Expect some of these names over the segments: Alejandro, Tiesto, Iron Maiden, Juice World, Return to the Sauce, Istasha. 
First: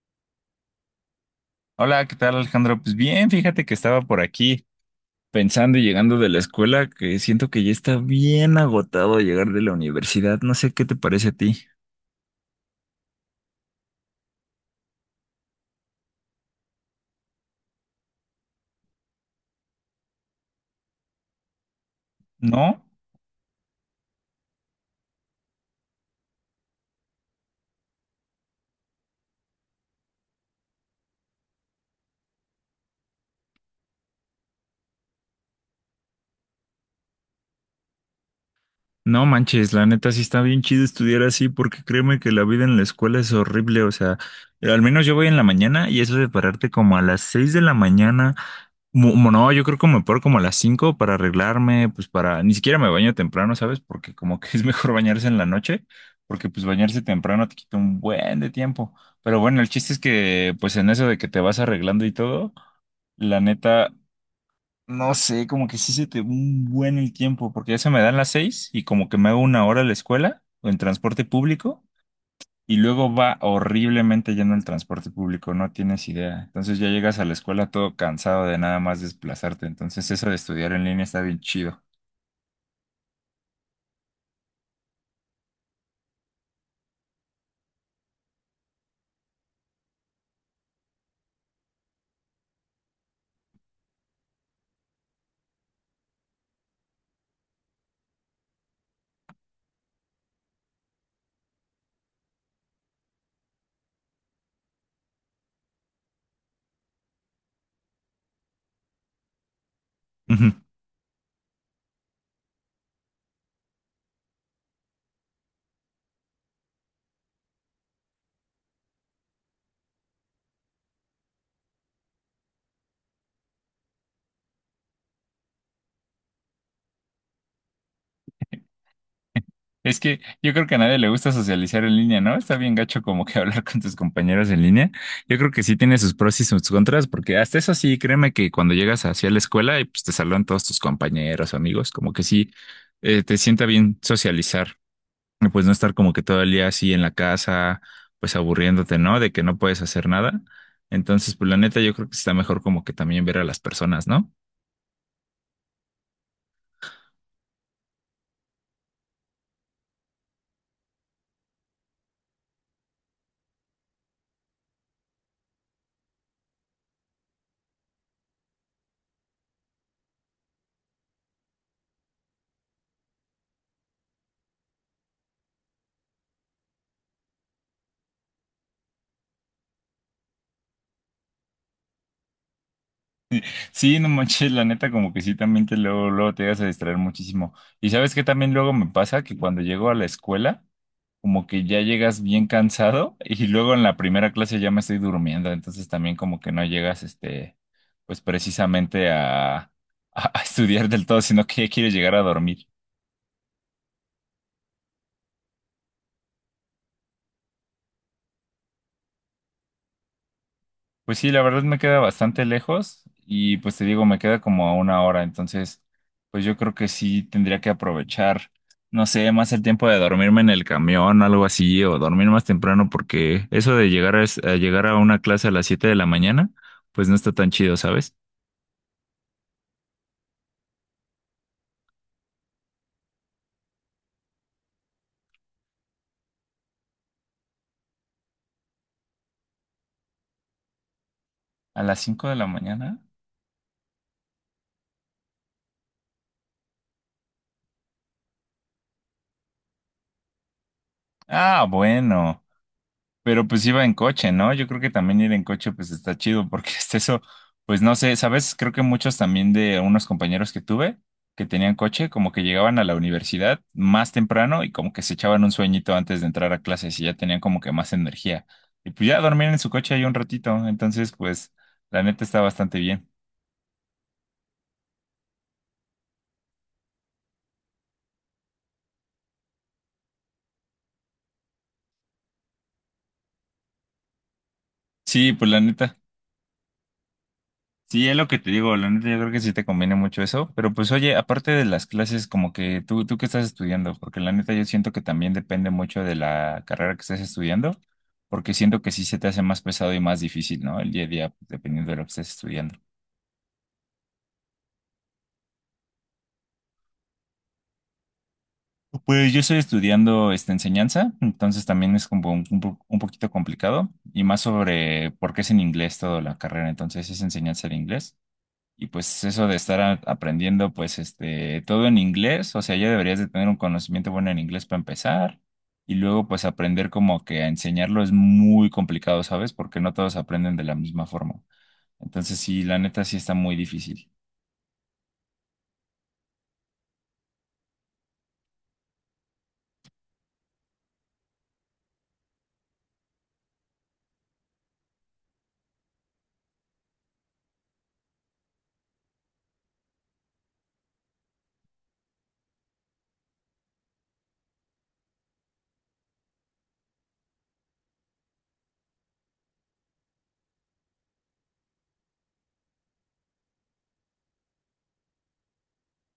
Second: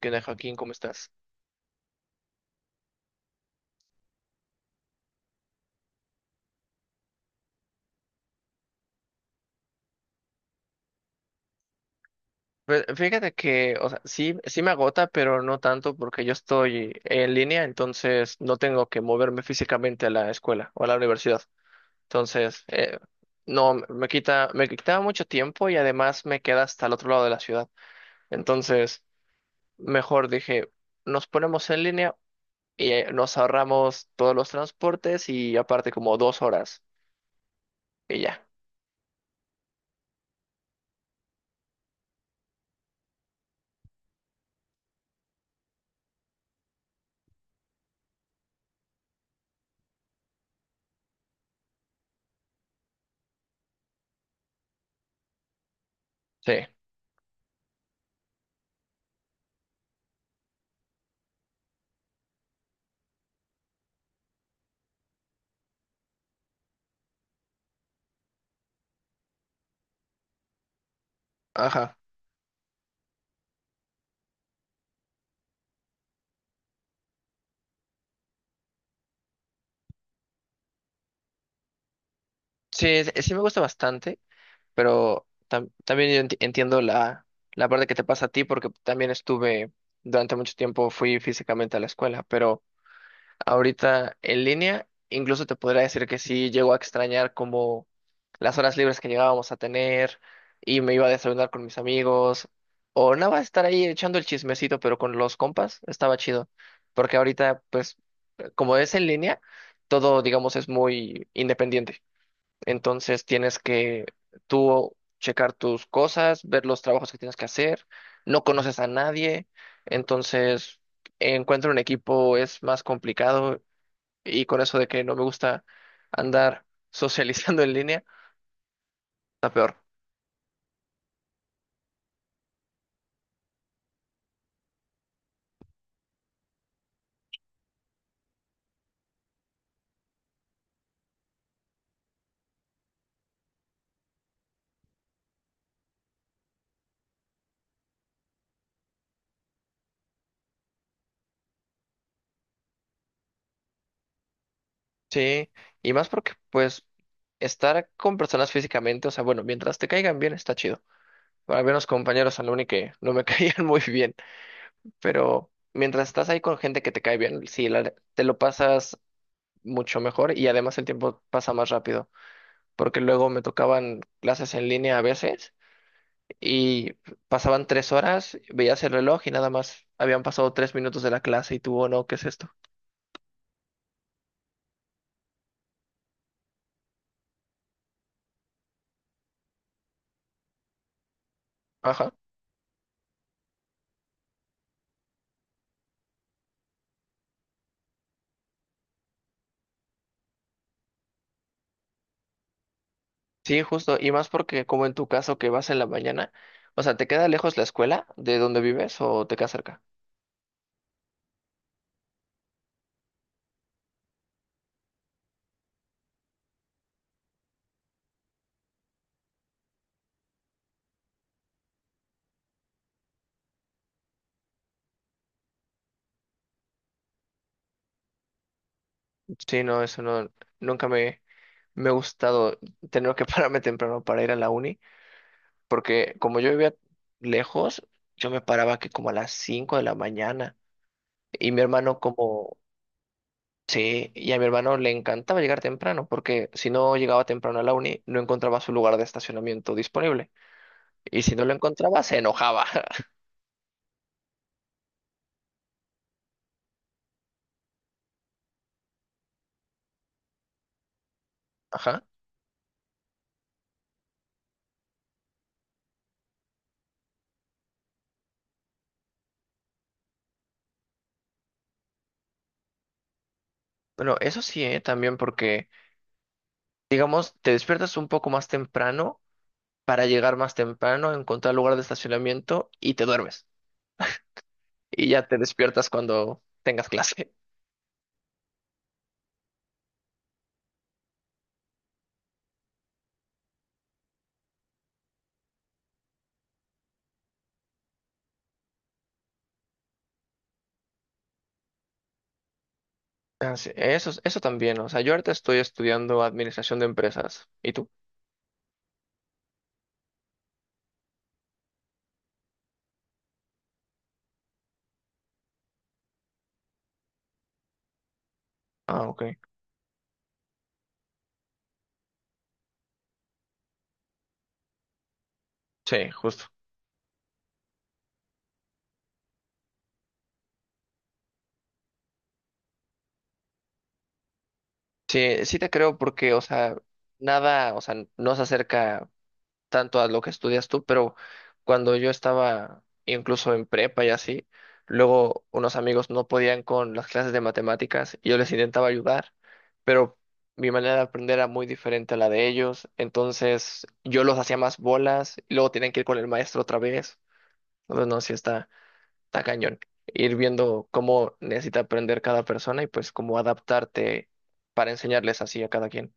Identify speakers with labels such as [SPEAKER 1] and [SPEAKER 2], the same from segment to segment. [SPEAKER 1] ¿Qué onda, Joaquín? ¿Cómo estás?
[SPEAKER 2] Hola, ¿qué tal Alejandro? Pues bien, fíjate que estaba por aquí pensando y llegando de la escuela que siento que ya está bien agotado llegar de la universidad. No sé qué te parece a ti.
[SPEAKER 1] Pues fíjate que, o sea, sí, sí, me agota, pero no tanto porque yo estoy en línea, entonces no tengo que moverme físicamente a la escuela o a la universidad. Entonces,
[SPEAKER 2] ¿No?
[SPEAKER 1] no, me quitaba mucho tiempo y además me queda hasta el otro lado de la ciudad. Entonces, mejor dije, nos ponemos en línea y nos ahorramos todos los transportes y aparte como 2 horas y ya.
[SPEAKER 2] No manches, la neta sí está bien chido estudiar así porque créeme que la vida en la escuela es horrible, o sea, al menos yo voy en la mañana y eso de pararte como a las 6 de la mañana. No, yo creo que me paro como a las 5 para arreglarme, pues ni siquiera me baño temprano, ¿sabes? Porque como que es mejor bañarse en la noche, porque
[SPEAKER 1] Sí,
[SPEAKER 2] pues bañarse temprano te quita un buen de tiempo. Pero bueno, el chiste es que pues en eso de que te vas arreglando y todo, la neta, no sé, como que sí se te va un buen el tiempo, porque ya se me dan las 6 y como que me hago una hora a la escuela o en transporte público.
[SPEAKER 1] ajá.
[SPEAKER 2] Y luego va horriblemente lleno el transporte público, no tienes idea. Entonces ya llegas a la escuela todo cansado de nada más desplazarte. Entonces eso de estudiar en línea está bien chido.
[SPEAKER 1] Sí, sí, me gusta bastante. Pero también yo entiendo la parte que te pasa a ti porque también estuve, durante mucho tiempo fui físicamente a la escuela, pero ahorita en línea incluso te podría decir que sí llego a extrañar como las horas libres que llegábamos a tener y me iba a desayunar con mis amigos o nada más estar ahí echando el chismecito, pero con los compas estaba chido porque ahorita pues, como es en línea, todo digamos es muy independiente. Entonces tienes que tú checar tus cosas, ver los trabajos que tienes que hacer. No conoces a nadie, entonces encuentro un equipo es más complicado, y con eso de que no me gusta andar socializando en línea, está peor.
[SPEAKER 2] Es que yo creo que a nadie le gusta socializar en línea, ¿no? Está bien gacho como que hablar con tus compañeros en línea. Yo creo que sí tiene sus pros y sus contras, porque hasta eso sí, créeme que cuando llegas hacia la escuela y pues te saludan todos tus compañeros, amigos, como que sí, te sienta bien socializar. Y pues no estar como que todo el día así en la casa, pues aburriéndote, ¿no? De que no puedes hacer nada. Entonces, pues la neta, yo creo que está mejor como que también ver a las personas, ¿no?
[SPEAKER 1] Sí, y más porque pues, estar con personas físicamente, o sea, bueno, mientras te caigan bien está chido. Para ver los compañeros al uni que no me caían muy bien, pero mientras estás ahí con gente que te cae bien, sí, te lo pasas mucho mejor, y además el tiempo pasa más rápido, porque luego me tocaban clases en línea a veces y pasaban 3 horas, veías el reloj y nada más habían pasado 3 minutos de la clase y tú, oh no, ¿qué es esto?
[SPEAKER 2] Sí, no manches, la neta, como que sí, también te luego, luego te llegas a distraer muchísimo. Y sabes que también luego me pasa que cuando llego a la escuela, como que ya
[SPEAKER 1] Ajá.
[SPEAKER 2] llegas bien cansado y luego en la primera clase ya me estoy durmiendo, entonces también como que no llegas, este, pues precisamente a estudiar del todo, sino que ya quieres llegar a dormir.
[SPEAKER 1] Sí, justo, y más porque como en tu caso que vas en la mañana, o sea, ¿te queda lejos la escuela de donde vives o te queda cerca?
[SPEAKER 2] Pues sí, la verdad me queda bastante lejos y pues te digo, me queda como a una hora, entonces pues yo creo que sí tendría que aprovechar, no sé, más el tiempo de dormirme en el camión o algo así, o dormir más temprano porque eso de a llegar a una clase a las 7 de la mañana, pues no está tan chido, ¿sabes?
[SPEAKER 1] Sí, no, eso no, nunca me, me ha gustado tener que pararme temprano para ir a la uni, porque como yo vivía lejos, yo me paraba que como a las 5 de la mañana. Y mi
[SPEAKER 2] ¿A
[SPEAKER 1] hermano
[SPEAKER 2] las 5 de la
[SPEAKER 1] como,
[SPEAKER 2] mañana?
[SPEAKER 1] sí, y a mi hermano le encantaba llegar temprano, porque si no llegaba temprano a la uni, no encontraba su lugar de estacionamiento disponible. Y si no lo
[SPEAKER 2] Ah,
[SPEAKER 1] encontraba, se
[SPEAKER 2] bueno.
[SPEAKER 1] enojaba.
[SPEAKER 2] Pero pues iba en coche, ¿no? Yo creo que también ir en coche pues está chido porque este eso, pues no sé, ¿sabes? Creo que muchos también de unos compañeros que tuve que tenían
[SPEAKER 1] Ajá.
[SPEAKER 2] coche, como que llegaban a la universidad más temprano y como que se echaban un sueñito antes de entrar a clases y ya tenían como que más energía. Y pues ya dormían en su coche ahí un ratito, entonces pues la neta está bastante bien.
[SPEAKER 1] Bueno, eso sí, ¿eh? También porque, digamos, te despiertas un poco más temprano para llegar más temprano, encontrar lugar de estacionamiento y te duermes. Y ya
[SPEAKER 2] Sí,
[SPEAKER 1] te
[SPEAKER 2] pues la
[SPEAKER 1] despiertas
[SPEAKER 2] neta.
[SPEAKER 1] cuando tengas clase.
[SPEAKER 2] Sí, es lo que te digo, la neta yo creo que sí te conviene mucho eso, pero pues oye, aparte de las clases, como que tú qué estás estudiando, porque la neta yo siento que también depende mucho de la carrera que estés estudiando, porque siento que sí se te hace más pesado y más difícil, ¿no? El día a día, dependiendo de lo que estés estudiando.
[SPEAKER 1] Ah, sí, eso también, o sea, yo ahorita estoy estudiando administración de empresas. ¿Y tú?
[SPEAKER 2] Pues yo estoy estudiando esta enseñanza, entonces también es como un, un poquito complicado, y más sobre por qué es en inglés toda la carrera, entonces es enseñanza de inglés. Y
[SPEAKER 1] Ah,
[SPEAKER 2] pues
[SPEAKER 1] ok.
[SPEAKER 2] eso de estar aprendiendo pues este todo en inglés, o sea, ya deberías de tener un conocimiento bueno en inglés para empezar y
[SPEAKER 1] Sí,
[SPEAKER 2] luego
[SPEAKER 1] justo.
[SPEAKER 2] pues aprender como que a enseñarlo es muy complicado, ¿sabes? Porque no todos aprenden de la misma forma. Entonces sí, la neta sí está muy difícil.
[SPEAKER 1] Sí, sí te creo porque, o sea, nada, o sea, no se acerca tanto a lo que estudias tú, pero cuando yo estaba incluso en prepa y así, luego unos amigos no podían con las clases de matemáticas y yo les intentaba ayudar, pero mi manera de aprender era muy diferente a la de ellos, entonces yo los hacía más bolas y luego tenían que ir con el maestro otra vez. Entonces, no, sí, está cañón. Ir viendo cómo necesita aprender cada persona y pues cómo adaptarte para enseñarles así a cada quien.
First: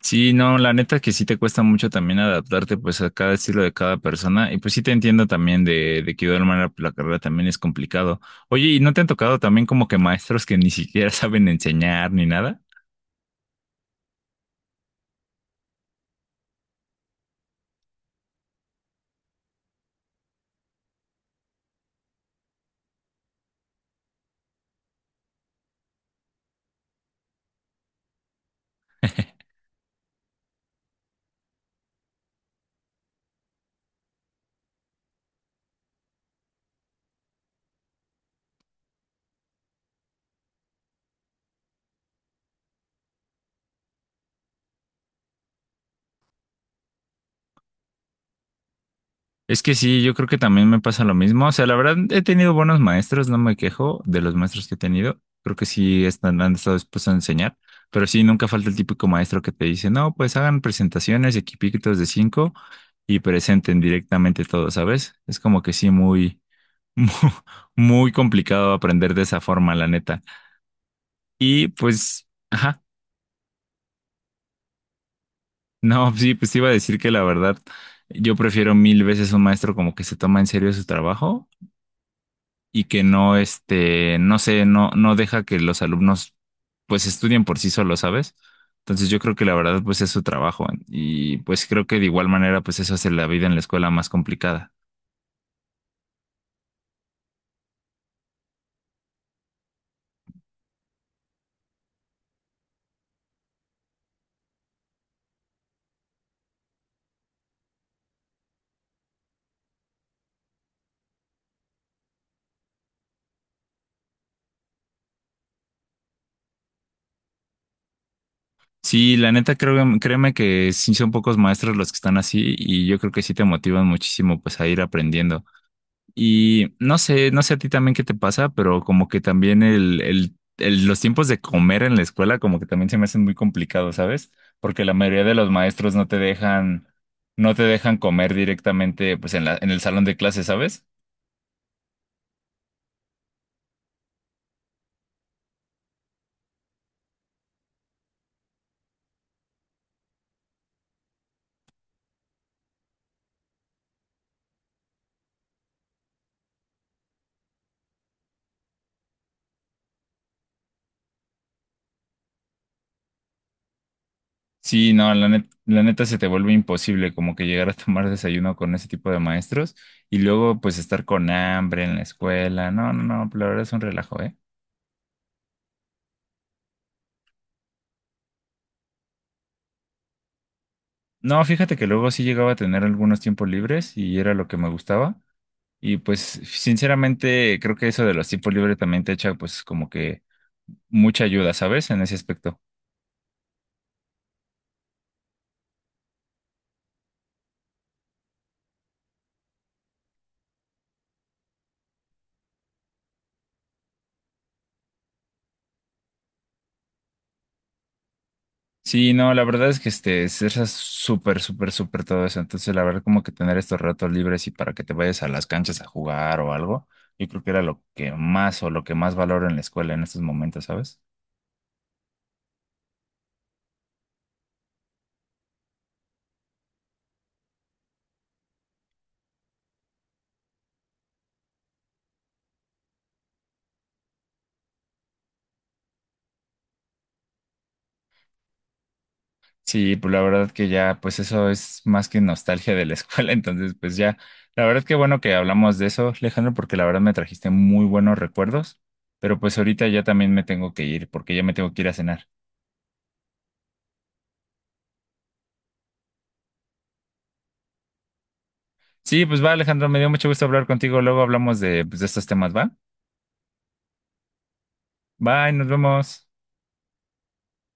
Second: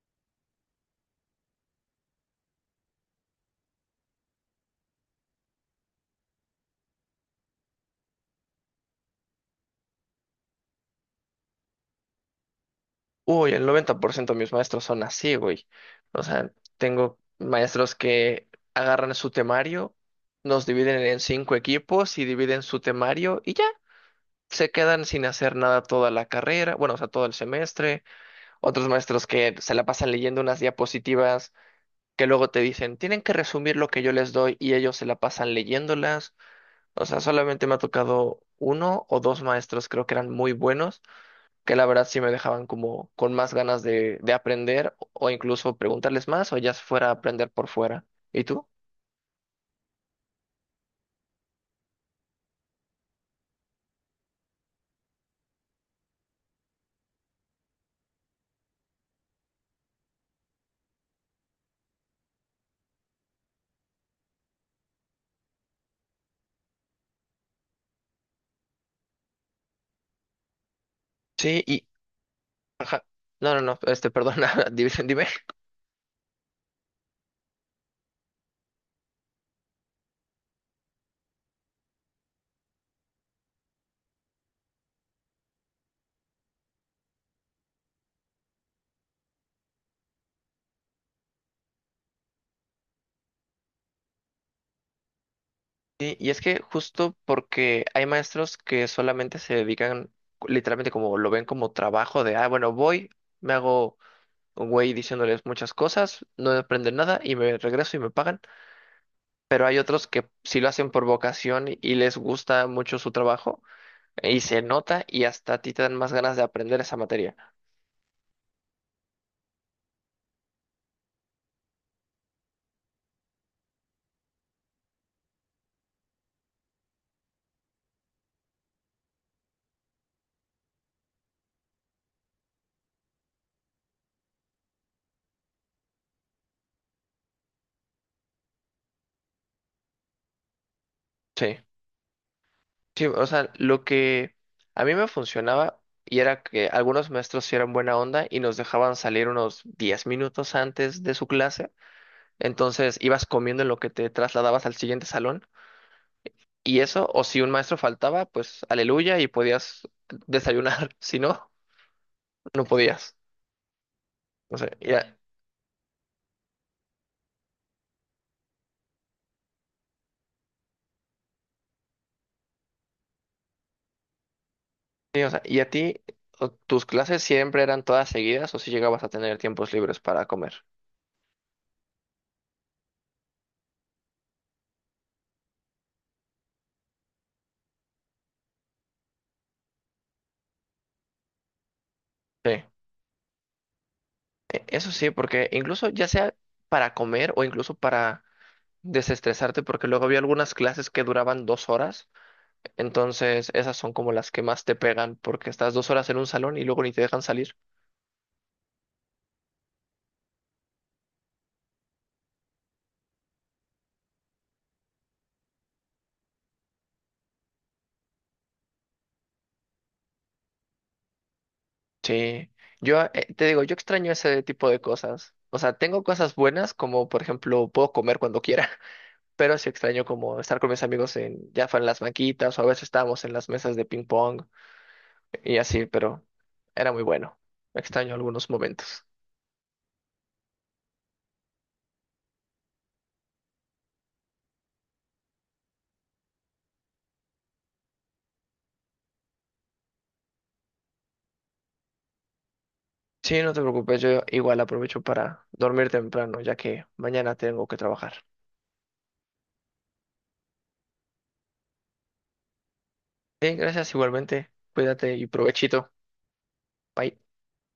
[SPEAKER 2] Sí, no, la neta que sí te cuesta mucho también adaptarte pues a cada estilo de cada persona y pues sí te entiendo también de que de alguna manera la carrera también es complicado. Oye, ¿y no te han tocado también como que maestros que ni siquiera saben enseñar ni nada?
[SPEAKER 1] Uy, el 90% de mis maestros son así, güey. O sea, tengo maestros que agarran su temario, nos dividen en 5 equipos y dividen su temario y ya. Se quedan sin hacer nada toda la carrera, bueno, o sea, todo el semestre. Otros maestros que se la pasan leyendo unas diapositivas que luego te dicen, tienen que resumir lo que yo les doy y ellos se la pasan leyéndolas. O sea, solamente me ha tocado uno o dos maestros, creo que eran muy buenos, que la verdad sí me dejaban como con más ganas de aprender o incluso preguntarles más o ya fuera a aprender por fuera. ¿Y tú?
[SPEAKER 2] Es que sí, yo creo que también me pasa lo mismo. O sea, la verdad, he tenido buenos maestros, no me quejo de los maestros que he tenido. Creo que sí están, han estado dispuestos a enseñar, pero sí, nunca falta el típico maestro que te dice, no, pues hagan presentaciones, equipitos de cinco y presenten directamente todo, ¿sabes? Es como que sí, muy, muy, muy complicado aprender de esa forma, la neta.
[SPEAKER 1] Sí,
[SPEAKER 2] Y
[SPEAKER 1] y...
[SPEAKER 2] pues, ajá,
[SPEAKER 1] Ajá. No, no, no, este, perdona, dime.
[SPEAKER 2] no, sí, pues te iba a decir que la verdad, yo prefiero mil veces un maestro como que se toma en serio su trabajo y que no, este, no sé, no, no deja que los alumnos pues estudien por sí solos, ¿sabes? Entonces yo creo que la verdad pues es su trabajo y pues creo que de igual manera pues eso hace la vida en la escuela más complicada.
[SPEAKER 1] Sí, y es que justo porque hay maestros que solamente se dedican, literalmente como lo ven como trabajo de, ah, bueno, voy, me hago un güey diciéndoles muchas cosas, no aprenden nada y me regreso y me pagan. Pero hay otros que sí lo hacen por vocación y les gusta mucho su trabajo, y se nota y hasta a ti te dan más ganas de aprender esa materia.
[SPEAKER 2] Sí, la neta creo, créeme que sí son pocos maestros los que están así y yo creo que sí te motivan muchísimo pues a ir aprendiendo. Y no sé, no sé a ti también qué te pasa, pero como que también los tiempos de comer en la escuela como que también se me hacen muy complicados, ¿sabes? Porque la mayoría de los maestros no te dejan, comer directamente pues en el salón de clase, ¿sabes?
[SPEAKER 1] Sí, sí, o sea, lo que a mí me funcionaba y era que algunos maestros sí eran buena onda y nos dejaban salir unos 10 minutos antes de su clase, entonces ibas comiendo en lo que te trasladabas al siguiente salón y eso, o si un maestro faltaba, pues aleluya y podías desayunar, si no, no podías. O sea,
[SPEAKER 2] Sí, no,
[SPEAKER 1] ya-
[SPEAKER 2] la neta se te vuelve imposible como que llegar a tomar desayuno con ese tipo de maestros y luego pues estar con hambre en la escuela. No, no, no, la verdad es un relajo, ¿eh?
[SPEAKER 1] Sí, o sea, ¿y a ti, o- tus clases siempre eran todas seguidas o si llegabas a tener tiempos libres para comer?
[SPEAKER 2] No, fíjate que luego sí llegaba a tener algunos tiempos libres y era lo que me gustaba. Y pues sinceramente creo que eso de los tiempos libres también te echa pues como que mucha ayuda, ¿sabes? En ese aspecto.
[SPEAKER 1] Sí. E- Eso sí, porque incluso ya sea para comer o incluso para desestresarte, porque luego había algunas clases que duraban 2 horas, entonces esas son como las que más te pegan, porque estás 2 horas en un salón y luego ni te dejan salir.
[SPEAKER 2] Sí, no, la verdad es que este, es súper, súper, súper todo eso. Entonces, la verdad, como que tener estos ratos libres y para que te vayas a las canchas a jugar o algo, yo creo que era lo que más o lo que más valoro en la escuela en estos momentos, ¿sabes?
[SPEAKER 1] Sí, yo te digo, yo extraño ese tipo de cosas. O sea, tengo cosas buenas como, por ejemplo, puedo comer cuando quiera. Pero sí extraño como estar con mis amigos en, ya fue en las banquitas o a veces estábamos en las mesas de ping pong y así, pero era muy bueno. Extraño algunos momentos.
[SPEAKER 2] Sí, pues la verdad que ya, pues eso es más que nostalgia de la escuela, entonces pues ya, la verdad que bueno que hablamos de eso, Alejandro, porque la verdad me trajiste muy buenos recuerdos, pero pues ahorita ya también me tengo que ir, porque ya me tengo que ir a cenar.
[SPEAKER 1] Sí, no te preocupes, yo igual aprovecho para dormir temprano, ya que mañana tengo que trabajar.
[SPEAKER 2] Sí, pues va, Alejandro, me dio mucho gusto hablar contigo, luego hablamos de, pues, de estos temas, ¿va?
[SPEAKER 1] Sí, gracias igualmente. Cuídate y
[SPEAKER 2] Bye, nos
[SPEAKER 1] provechito.
[SPEAKER 2] vemos.
[SPEAKER 1] Bye.